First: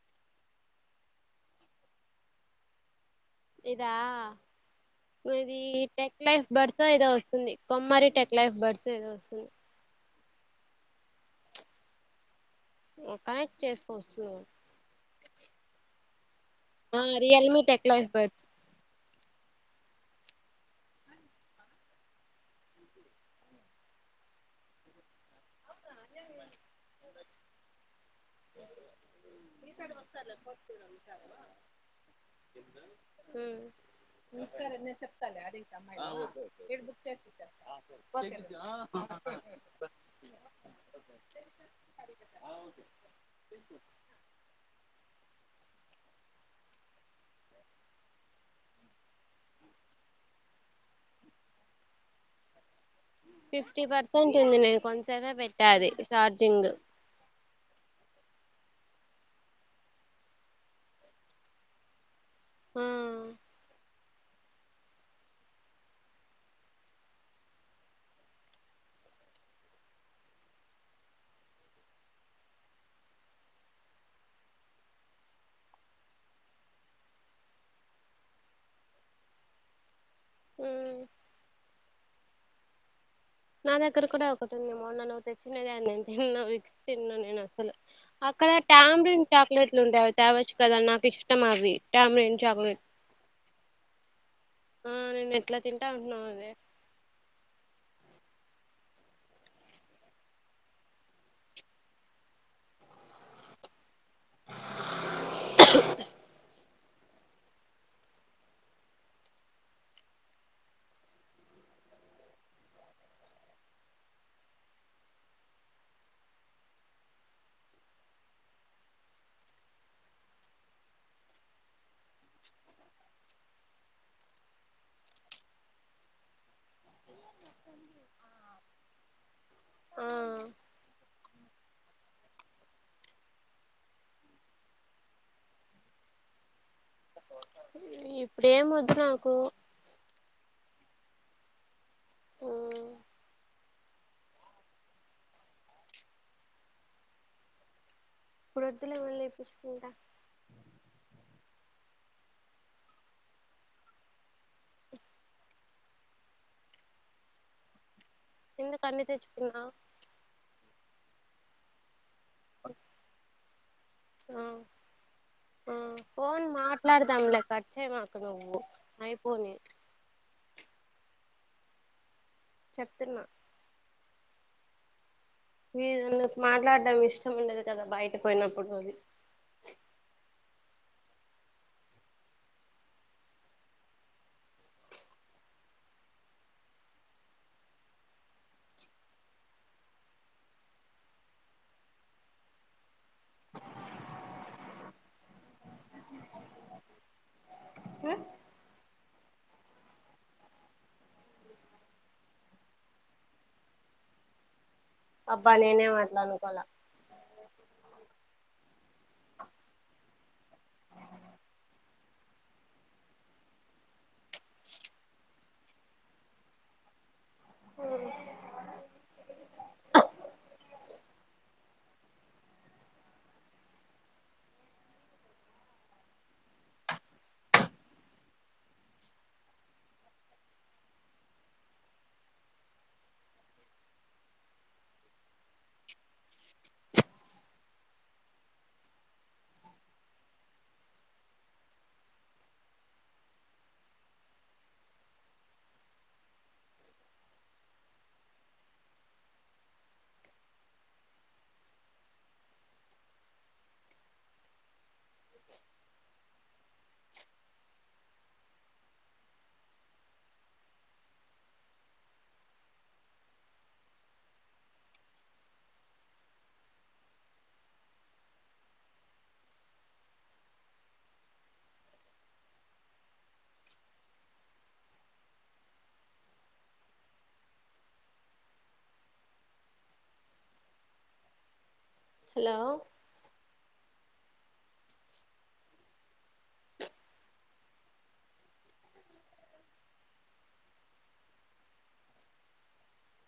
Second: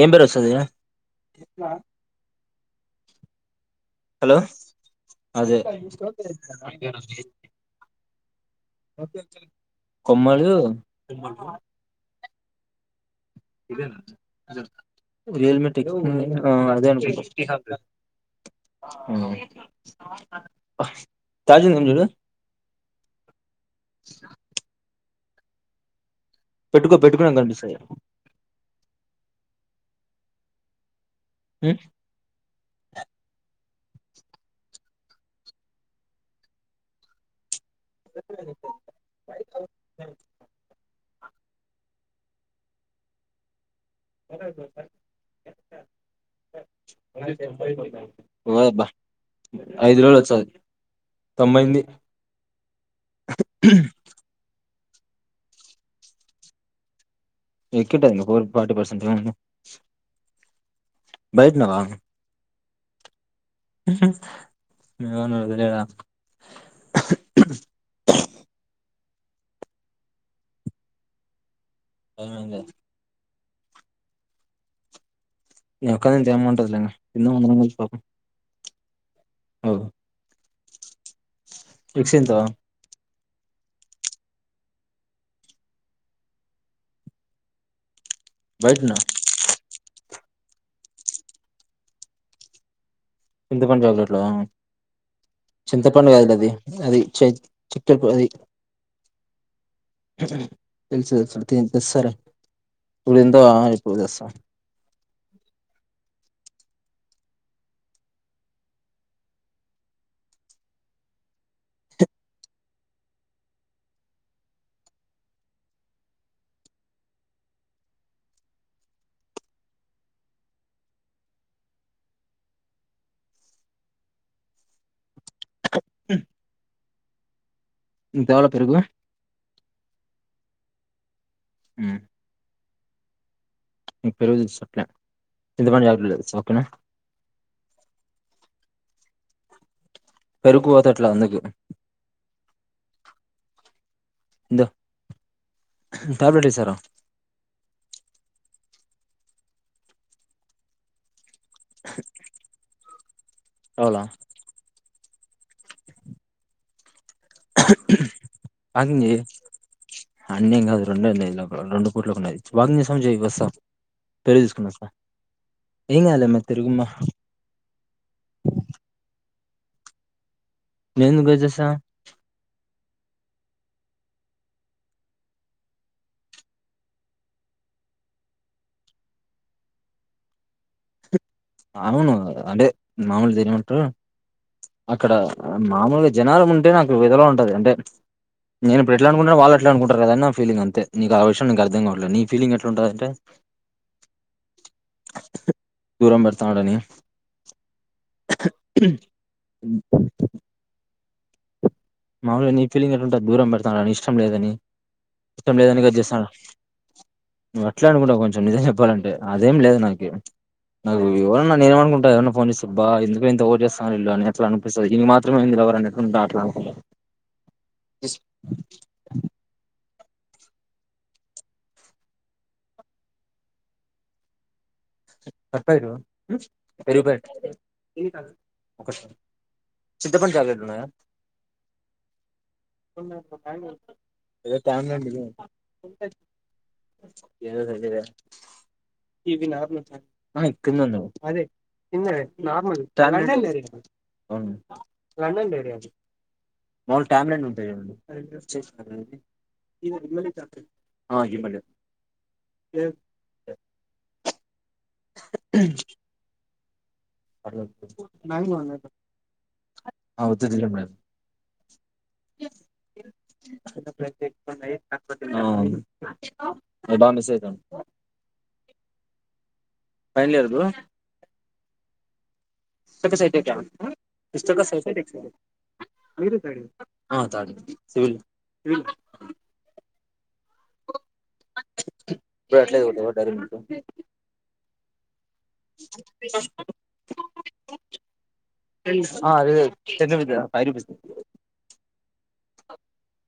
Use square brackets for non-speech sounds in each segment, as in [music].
ఏం బరు సద ఇదా అదే ఇది టెక్ లైఫ్ బర్స్ ఏదో వస్తుంది కొమ్మరి టెక్ లైఫ్ బర్స్ ఏదో వస్తుంది కొమళ ఎ రల్ మ ఆ అదే రియల్మీ టెక్ లైఫ్ బర్డ్స్ తాజీ సజు పెట్టుకో పెట్టుకున్నాం కనిపిస్తా ఈతడు వస్తాలతవ అ నిసారన్న చెప్తలే అదేతే మ రేప్ బుక్ చేపిస్తా [unintelligible] [unintelligible] [inaudible] బా ఐదు రోజులు వచ్చాయి తొంభైంది ఫిఫ్టీ పర్సెంట్ ఉంది నేను కొంతసేపే పెట్టాది చార్జింగ్ ఎకట్టది ఫోర్ర్ ఫటీ పర్సెంట్ అయింది బైట్నవా ఆ నువ్ ఏమన్నవో తెలియదా అవునంగా నీ ఒక్కదాంతో ఏముంటది లే కింద అందరం కలిసి పడుకుందం అవు హ చిల్తో నా దగ్గర కూడా ఒకటి ఉంది మొన్న నువ్వు తెచ్చినది అని నేను తిను విక్స్ తిను నేను అసలు అక్కడ బయటున్నా టామ్రీన్ చాక్లెట్లు ఉండే అవి తేవచ్చు కదా నాకు ఇష్టం అవి టామ్రీన్ చాక్లెట్ చింత పండు చాక్లెట్ ఆ ఆ నేను ఎట్లా తింటా చింతపండు ఉంటున్నాను కాద అదే అది [unintelligible] తెలుసు తెలు తె ససాలే ఇపుడు తింతావా పోయి తెస్తా [inaudible] తేవాలా పెరుగు ఆ ఉమ్ పెరుగు తెస్తా అట్లే చింతపండు చాక్లెట్ తెస్తా ఓకేనా ఇప్పుడే మొద్దు నాకు పెరుకుపోత ఎట్లాగు అందుకె ఇందో టాబ్లెట్ ఏసారా ఇప్పుడుదులే వెళ్ళి పసుకుంట కావలా ఎందుకు అన్ని వాకింగ్ చై తెచ్చుకున్నావ్ అని ఎమ్ కాదు రొండే లైన్ లోపల రొండు లోకున్నది వాకింగ్ చేస్తావేమో చై వస్స ఆ పెరుగు తీసుకొని వస్స ఆ పోన్ మాట్లాడదాంలే కట్ చెమాకు నువ్వు అయి పోని, [unintelligible] చెప్తున ఏదో నీకు మాట్లాడడం ఇష్టం ఉండదు కదా బయట పోయినప్పుడు అది అవును గద అంటే మాములు దినన్నేమంటారు అక్కడ మామూలుగా జనాలు ఉంటే నాకు యెధల ఉంటది అంటే నేను ఇప్పు ఎట్లా అనుకుంట వాళ్ళ ఎట్లా అంటారుదా నా ఫీలింగ్ అంతేకు ఆ విషయం నీకు అర్థంవట్దు నీలింగ్ ఎట్లా ఉంటదంటే [inaudible] దూరంబె తనవ్ గాని మాములుగా నీ ఫీలింగ్ ఎట్లుంది దూరం పెడతానని ఇష్టం లేదని అబ్బా ఇష్టం లేదనే నేనేం కట్ అట్లా చేస్తానవ్ అనుకోలా నువ్వు అట్లే అనుకుంటన్నావు కొంచెం నిజం చెప్పాలంటే అదేం లేదు నాకి నాకు ఎవరన్న నేనేం అను ఎవరన్నా ఫోన్ చేస్తే అబ్బా ఎందుకూలే ఇంత ఓవర్ చేస్తన్నారు ఇలు అట్లా అనిపిస్తది ఇంగ మాత్రమే లవర్ అన్నడు డేట్లనుకుంటన్న [unintelligible] చింతపండు చాక్లెట్ ఉన్నాయా [unintelligible] [unintelligible] ఆహ ఇంకన్నేవున్నావ్ అదే [inaudible] ట్యామారన్డ్ ఉంటాయి చూడండి ఆ ఇమలి ఆ వద్దు తినను నేను ఆ అది బా మిసైతుండు ఫైనల్ ఇయర నువ్వు సైటే క్యా లిస్ట్నోక సైఫె మీరే సైడి ఆ థర్డ్ సివిల్ సివిల్ హలో నువు అట్లే దు పోతావా డైరెక్ట్ ఆ అవి తెదు టెన్ రూపీస్ లేదా ఫైవ్ రూపీస్ ది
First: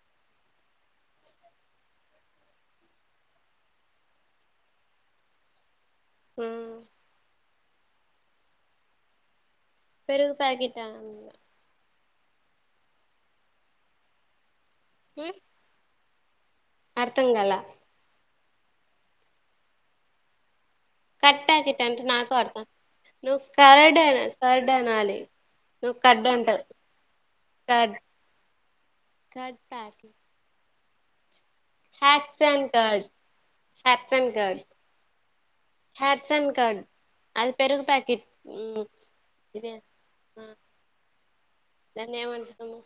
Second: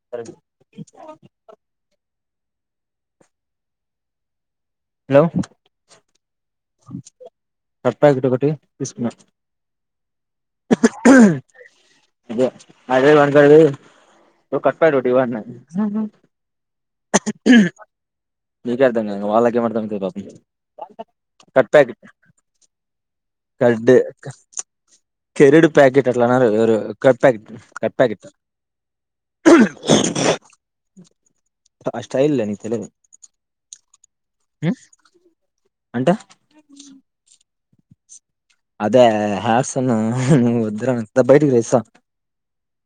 తార్డి హలో హు సర్ఫ్ ప్యాకెట్ ఒకటి తీసుకున్నా పెరుగు ప్యాకెట అండి అదే వంకాల్ది ఓ కట్ ప్యాకెట్ ఒకటి ఇవ్వండి అని అర్థం కల మీకే అర్ధం కాల ఇంకా వాళ్లకేం అర్థమైతది పాపం కట్ ప్యాకెట్ అంటే నాకు అర్థం నువ్వు కరడను కర్డ్ అనాలి కెరీడు నువ్వు ప్యాకెట్ అట్లా కర్డ్ అనరు అంటావ్ ఎవరు కడ్ ప్యాకేట్ కట్ ప్యాకెట్ ప్యాక్ అ హసండ్ కడ్ హసండ్ కడ్ ఉమ్ అంటే హస్ అండ్ కార్డ్ అది పెరుగు పాకెట్ అద హార్సన్ నువ ఉద బయటికి ర ఇస దాన్ని ఏమంటాము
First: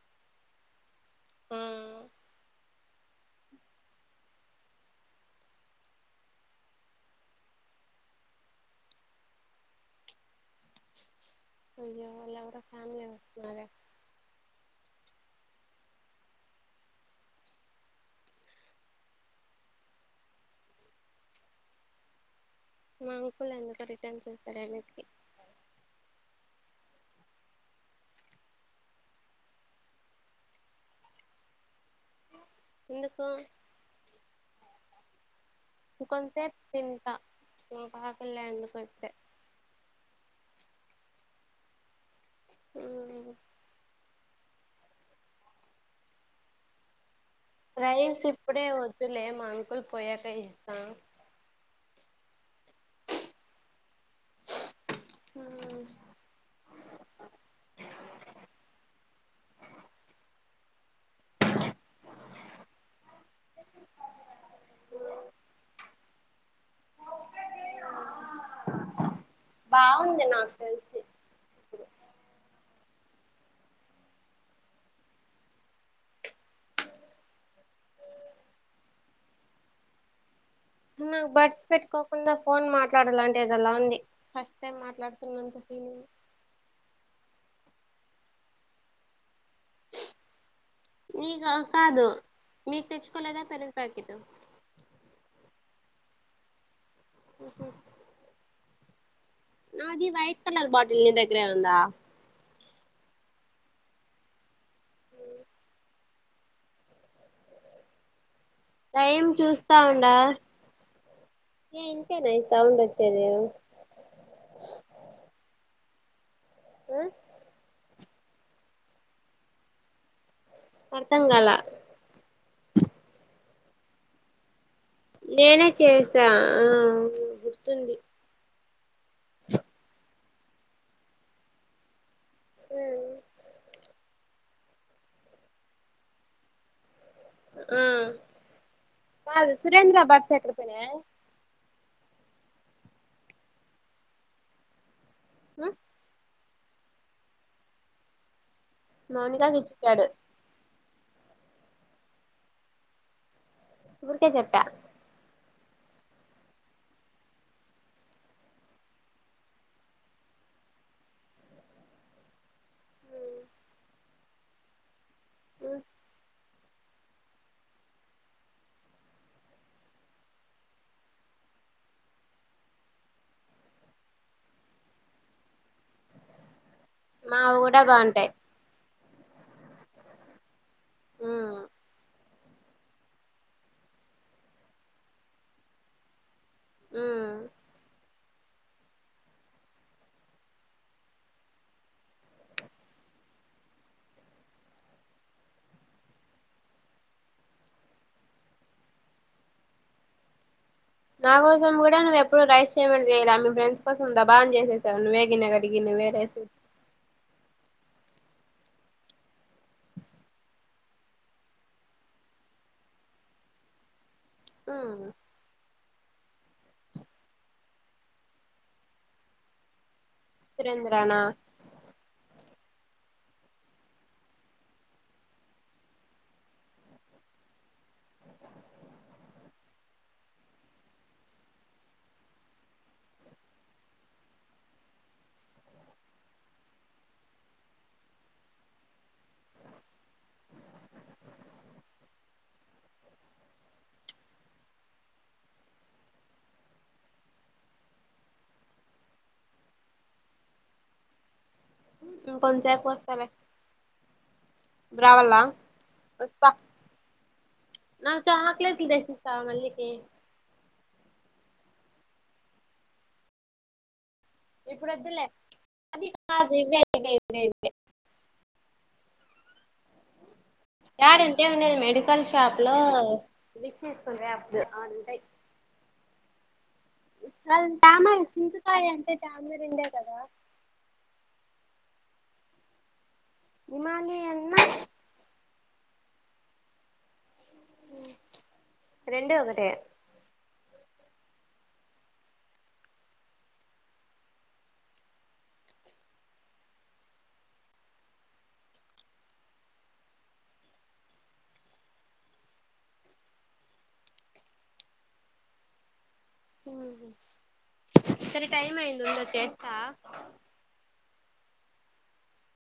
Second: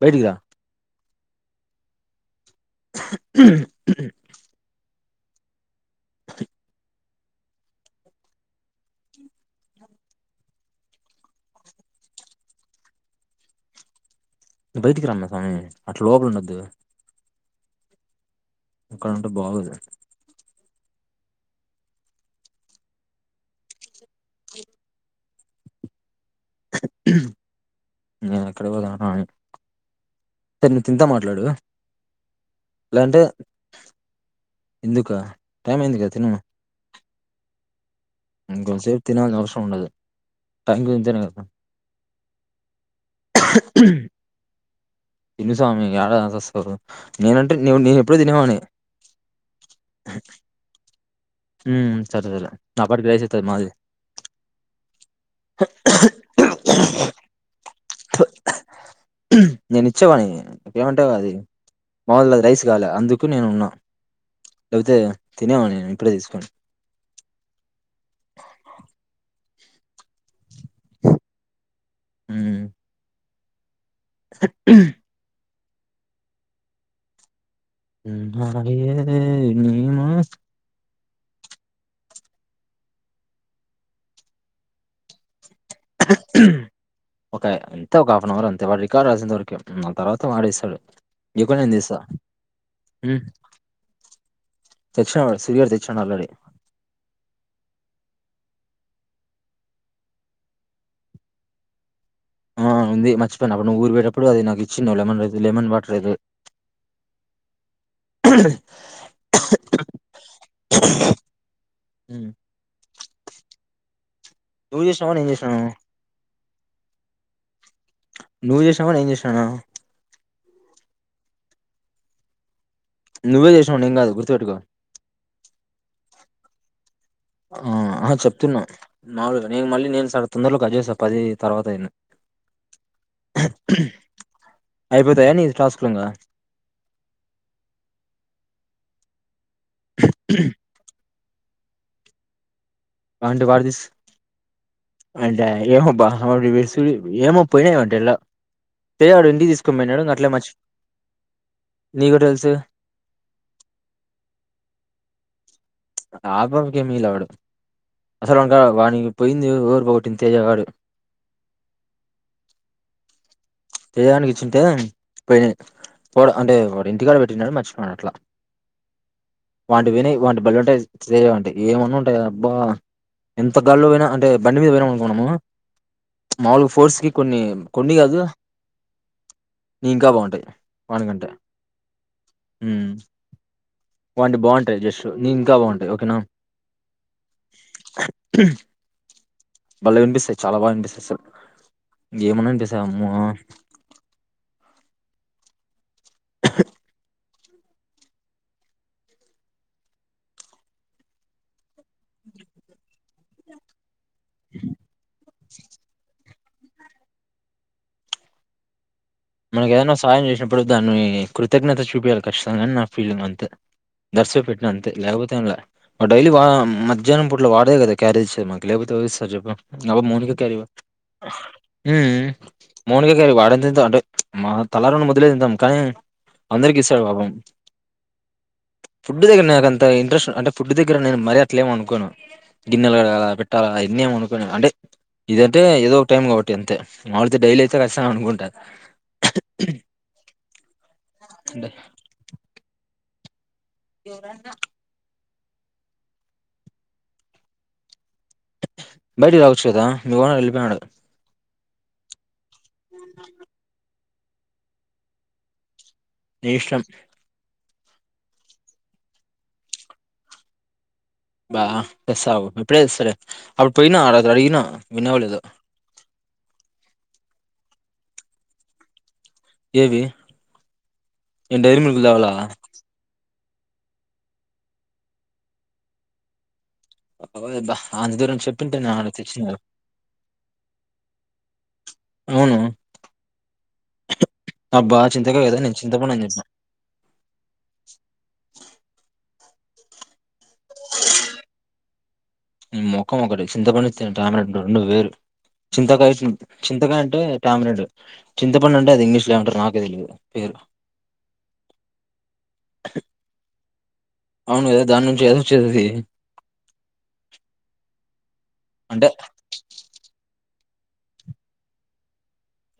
బైటికిర ఆ రా అయ్యో అలేవరో ఫ్యామీలీ వస్తున్నారే బయటికి రమ్మ స్వామి అటు లోపల ఉండద్దు అక్కడ ఉంటే బాగోదు మాంకుల్ ఎందుకు రిటర్న్ చూస్తారు అన్నిటికీ ఎక్కడ పోదామని సరే నేను తింతా మాట్లాడు ఎందుకు ఎందుక కొంతసేపు తింటా ఇంకా ఇంకొంచెం సేఫ్ తినాల్సిన అవసరం ఉండదు టైం కు ఇంతేనే కదా మ్ తిను స్వామి ఏడ సస్తారు రైస్ ఇప్పుడే వద్దులే మా అంకుల్ పోయాక ఇస్తా సరేలే ఆపాటికి రైస్ అయితది మాది మ్ నేను ఇచ్చేవానీ ఏమంటావ్ అది మావల్లది అది రైస్ కాలే అందుకు నేను ఉన్నా లేకపోతే తినేవాన్ని నేను ప్లే తీసుకో బాగుంది నాకు తెలిసి ఉ సత్యం నీ మాయే నీ మా నాకు బడ్స్ పెట్టుకోకుండా ఫోన్ మాట్లాడాలి అంటే ఏదోలా ఉంది ఫస్ట్ టైం మాట్లాడుతున్నంత ఫీలింగ్ ఒక ఎంత ఒక హాఫ్న్ అవర్ అంతే వాడు రికార్డ్ రాసేంత వరకు ఆ తర్వాత వాడే ఇస్తాడు నీకు ఇయ్యకుంటే నేను తెస్తా కాదు మీకు తెచ్చుకోలేదా పెరుగు ప్యాకెట్ తెచ్చిన సూరిగాడు తెచ్చినాడు ఆల్రెడీ నాది వైట్ కలర్ బాటిల్ నీ దగ్గరే ఉందా ఆ ఉంది మర్చిపోయినా అప్పుడు నువ్ ఊరు పోయేటప్పుడు అది నాకు ఇచ్చి నువ్ లెమన్ లెమన్ వాటర్ ఎదో టైం చూస్తా ఉండా ఇగ హ్మ్. ఇంతేనా ఈ సౌండ్ చ్చేదే నువ్వు చేసినవా నేను చేసినా ఆ నువ్వు చేసినావ నేన్ చేసినానా అర్థం గాల నువ్వే చేసినవు నేను కాదు గుర్తుపెటుకో నేనే చేసా ఆ ఆ గుర్తుంది ఆ చెప్తున్నా మామలుగా నేను మళ్ళీ నేను సార్ తొందరలో కట్ చేస్తా పది తర్వాత అయినా అయిపోతయ నీది టాస్కులుఇంగ ఆ కాదు సురేంద్ర ఎక్కడ పోయినాయే అంటే వాడు తీస్ అంటే ఆ అయ్యేమో [unintelligible] ఏమో పోయినాయంట ఎల్లా తెలియాడు ఇంటి మౌనికాకి తీసుకొని పోయినాడు చెప్పాడు అట్లే మర్చి నీకు తెలుసు ఊరికే చెప్పా ఆ కొడుకే మీ లవడు అసలు వానికా వానీ పోయింది ఓరు పోగట్టిది తేజగాడు తేజ గానికి ఇచ్చుంటే పోయినయ్ పో అంటే ఇంటికాడ పెట్టినాడు మర్చిపో అట్లా వాండి వినయ్ వాండి భలే ఉంటాయి సేమ్ ఉంటాయి ఏమన్నా ఉంటాయా అబ్బా ఎంత గాల్లో పోయినా అంటే బండి మీద పోయినాం అనుకో మామ మాముూలు ఫోర్స్ కి కొన్ని మావి కూడా కొన్ని కాదు బాగుంటాయి నీ ఇంకా బాగుంటాయి వానికంటే ఉమ్ వాడివి బాగుంటాయి జస్ట్ నీ ఇంకా బాగుంటాయి ఓకేనా ఉమ్ భలే వినిపిస్తాయి చాలా బాగా వినిపిస్తాయి అసలు ఏమన్నా వినిపిస్తాయి అమ్మ నా కోసం కూడా నువ్ ఎప్పుడు రైస్ చేయమని చేయలా మీ ఫ్రెండ్స్ సంందాని చేసేసావ వేగిన కడిగి నవ్ వేరే మనకు ఏదైనా సహయం చేసినప్పుడు దాన్ని కృతజ్ఞత చూపయాలి ఖచ్చితంగాని నా ఫీలింగ్ అంతే దర్శ పెట్టిన అంతే ఉమ్ లేకపోతే డైలీ వా మధ్యాహ్నం పట్లో వా అద కదా క్యారీజ మాకి లేకపోతేస్తారు చెప్ప అబ మూనిగా క్యారీ సురేంద్రనా హ్మ్ మోనికా వాడ [unintelligible] అంటే మా తలారుండి మొదలే తింటాం కానీ అందరికి ఇస్తాడు బాబం ఫుడ్ దగ్గర నాకంత ఇంట్రెస్ట్ అంటే ఫుడ్ దగ్గర నేను మరీ అట్లేమ అనుకున్నాను గిన్నెలు కడగాల పెట్టాలా ఇన్నేమ అనుకునే అంటే ఇదంటే ఏదో ఒక టైం కాబట్టి అంతే మామళైతే డైలీ అయితే కస్తాం అనుకుంటారు అంటే ఎవరానా బయటికి రావచ్చు కదా మీ ఓనర్ వెళ్ళిపోయియాడు ఇంకోసేపుకి వస్తా లే రావల్ల ని ఇష్టం నాకి సీజకోలెట్స్ చెచ్చిస్తావ మళ్ళీ కీ అబ్బా తెస్తా అగు ఇప్పుడే సరే అప్పుడు పోయినా అ ఇప్పుడు వద్దులే అదిది ఇవే ఇవే ఇవే ఇవే ఏవి యాడ అంటే నేను ఉండది డైరీ మిల్క్ మెడికల్ తేవాలా షాప్ లో మిసీస్కుే అప్పుడు ఆనుంట అ అంత దూరం చెప్పింటే నే చింతకాయ ఆడ అంటే తెచ్చంద టామరిందే కదా అవును హిమాలి అన్నా అబ్బా చంతకాయే కదా చింతపండు అని చెపు రెండే ఒకటే ఈ ముఖం ఒకటి చింతపడి తమిరింది రెండు వేరు చింతకాయ చింతకాయ అంటే ట్యామ్రెండ్ చింతపండు అంటే అది ఇంగ్లీష్ మంటారు నాకే తెలిదు అవునుదా దాని నుంచి చేది సరే టైం అంటే అయింది ఉండు చేస్తా